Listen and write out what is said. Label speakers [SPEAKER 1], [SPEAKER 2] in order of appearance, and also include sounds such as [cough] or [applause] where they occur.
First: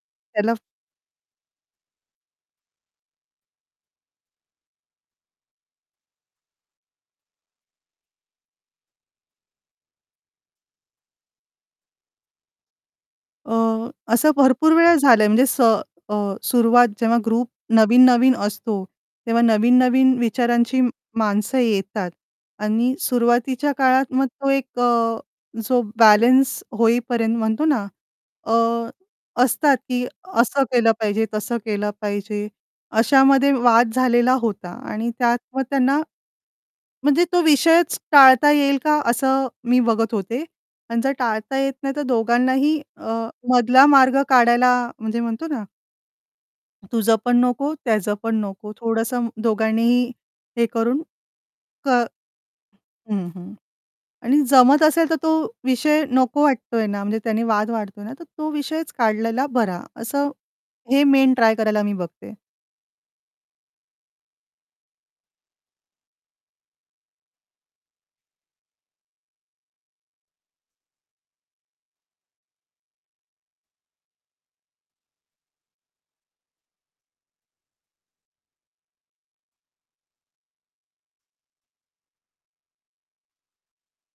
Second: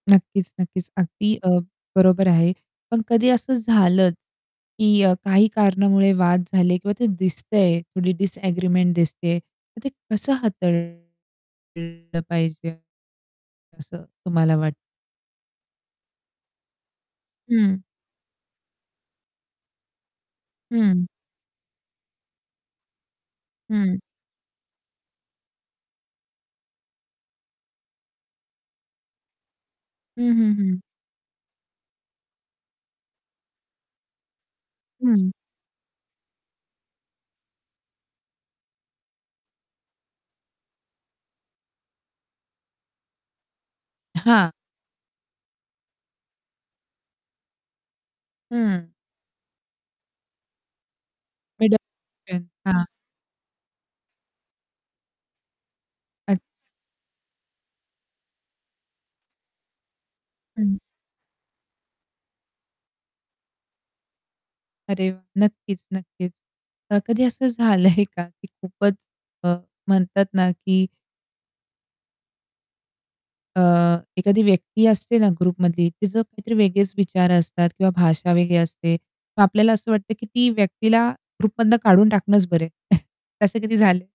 [SPEAKER 1] नक्कीच,
[SPEAKER 2] त्याला
[SPEAKER 1] नक्कीच. अगदी अ, बरोबर आहे. पण कधी असं झालंच की अ, काही कारणामुळे वाद झाले किंवा ते दिसतय थोडी डिसएग्रीमेंट दिसतेय. तर ते कसं हाताळतलं पाहिजे?
[SPEAKER 2] अ,
[SPEAKER 1] असं
[SPEAKER 2] असं
[SPEAKER 1] तुम्हाला
[SPEAKER 2] भरपूर
[SPEAKER 1] वाट
[SPEAKER 2] वेळा झालं म्हणजे स अ, सुरवात जेव्हा ग्रुप
[SPEAKER 1] हं.
[SPEAKER 2] नवीन-नवीन असतो. तेव्हा नवीन-नवीन विचारांची
[SPEAKER 1] हं.
[SPEAKER 2] माणसं येतात आणि सुरुवातीच्या
[SPEAKER 1] हं.
[SPEAKER 2] काळात मग तो एक अ, जो बॅलन्स होईपर्यंत म्हणतो ना अ, असतात, की
[SPEAKER 1] हं, हं,
[SPEAKER 2] असं
[SPEAKER 1] हं.
[SPEAKER 2] केलं पाहिजे, तसं केलं पाहिजे अशामध्ये वाद झालेला होता आणि
[SPEAKER 1] हं.
[SPEAKER 2] त्यात मग त्यांना म्हणजे तो विषयच टाळता येईल का? असं मी बघत होते. आणि जर टाळता येत नाही तर दोघांनाही अ, मधला मार्ग
[SPEAKER 1] हां.
[SPEAKER 2] काढायला म्हणजे म्हणतो ना तुझं पण नको, त्याचं पण नको,
[SPEAKER 1] हं.
[SPEAKER 2] थोडंसं दोघांनीही हे करून कर
[SPEAKER 1] मिडलमेन. हां.
[SPEAKER 2] हं, हं आणि जमत असेल तर तो विषय
[SPEAKER 1] अ
[SPEAKER 2] नको वाटतोय ना, म्हणजे त्याने वाद वाढतोय ना, तर तो विषयच काढलेला बरा, असं
[SPEAKER 1] हं.
[SPEAKER 2] हे मेन ट्राय करायला मी बघते.
[SPEAKER 1] अरे वाह! नक्कीच, नक्कीच. कधी असं झालंय का की खूपच अ, म्हणतात ना की अ, एखादी व्यक्ती असते ना ग्रुपमधली ती जर काहीतरी वेगळेच विचार असतात किंवा भाषा वेगळी असते. मग आपल्याला असं वाटतं की ती व्यक्तीला ग्रुपमधनं काढून टाकणंच बरं [chuckles] तसे कधी झाले?